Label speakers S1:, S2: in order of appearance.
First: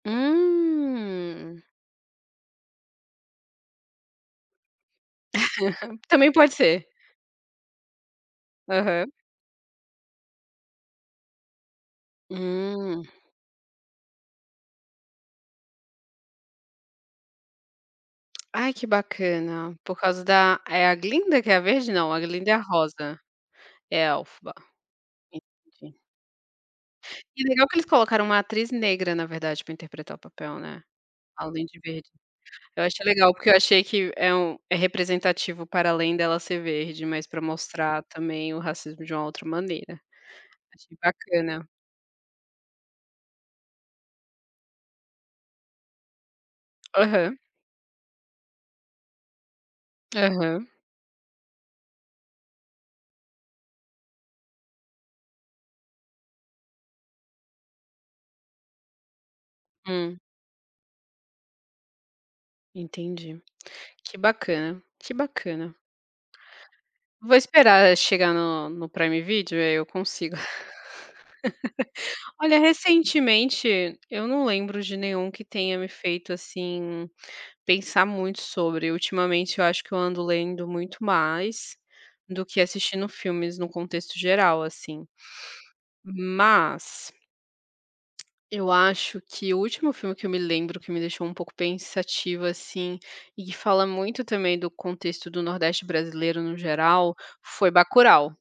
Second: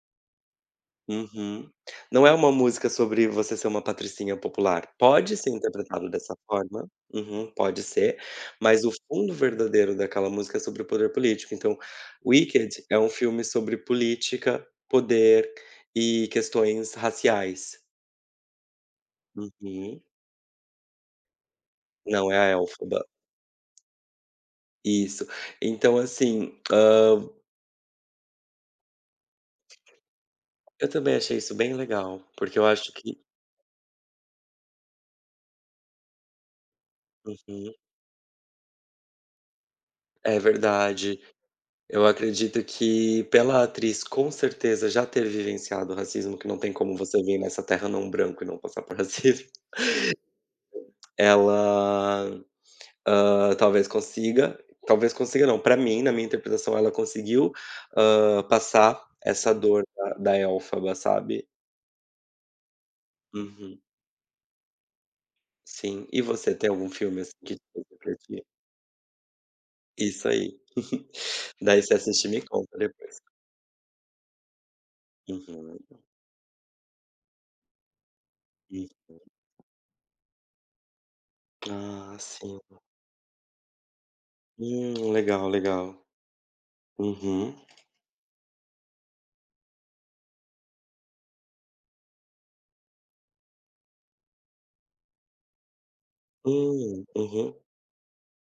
S1: Hum.
S2: Uhum, não é uma música sobre você ser uma patricinha popular, pode ser interpretado
S1: Também
S2: dessa
S1: pode ser.
S2: forma, uhum, pode ser, mas o
S1: Aham.
S2: fundo verdadeiro daquela música é sobre o poder político então, Wicked é
S1: Hum.
S2: um filme sobre política, poder e questões raciais.
S1: Ai que bacana, por
S2: Uhum.
S1: causa da é a glinda que é a verde? Não, a
S2: Não, é
S1: glinda
S2: a
S1: é a
S2: elfoba.
S1: rosa, elfoba
S2: Isso.
S1: [unintelligible]
S2: Então assim, ham
S1: E legal que eles colocaram uma atriz negra na verdade pra interpretar o papel né,
S2: eu também achei isso
S1: além
S2: bem
S1: de verde.
S2: legal, porque eu
S1: É eu
S2: acho
S1: achei
S2: que
S1: legal porque eu achei que é um é representativo para além dela ser verde mas pra
S2: Aham.
S1: mostrar também o racismo de uma outra maneira.
S2: É
S1: Achei
S2: verdade.
S1: bacana.
S2: Eu acredito que, pela atriz com certeza já ter vivenciado o racismo, que não tem como você
S1: Aham.
S2: viver nessa terra não branco e não passar por racismo
S1: Aham.
S2: ela, hã, talvez consiga, talvez consiga não, pra mim na minha interpretação ela conseguiu, hã, passar essa dor da
S1: Hum.
S2: da elfoba, sabe?
S1: Entendi.
S2: Uhum.
S1: Que bacana que bacana.
S2: Sim, e você? Tem algum filme assim
S1: Vou
S2: de
S1: esperar chegar
S2: [unintelligible]
S1: no no Prime Video e aí eu
S2: Isso
S1: consigo
S2: aí. Daí você assiste e me
S1: Olha
S2: conta depois.
S1: recentemente, eu não lembro de nenhum que tenha me
S2: Aham.
S1: feito assim, pensar muito sobre,
S2: Isso.
S1: ultimamente eu acho que eu ando lendo muito mais,
S2: Ah,
S1: do
S2: sim.
S1: que assistindo filmes num contexto geral assim.
S2: Hum, legal,
S1: Mas
S2: uhum.
S1: Eu acho que o último filme que eu me lembro que me deixou um pouco pensativa assim, e que fala muito também do contexto do nordeste brasileiro no
S2: Hum,
S1: geral
S2: uhum.
S1: foi Bacurau.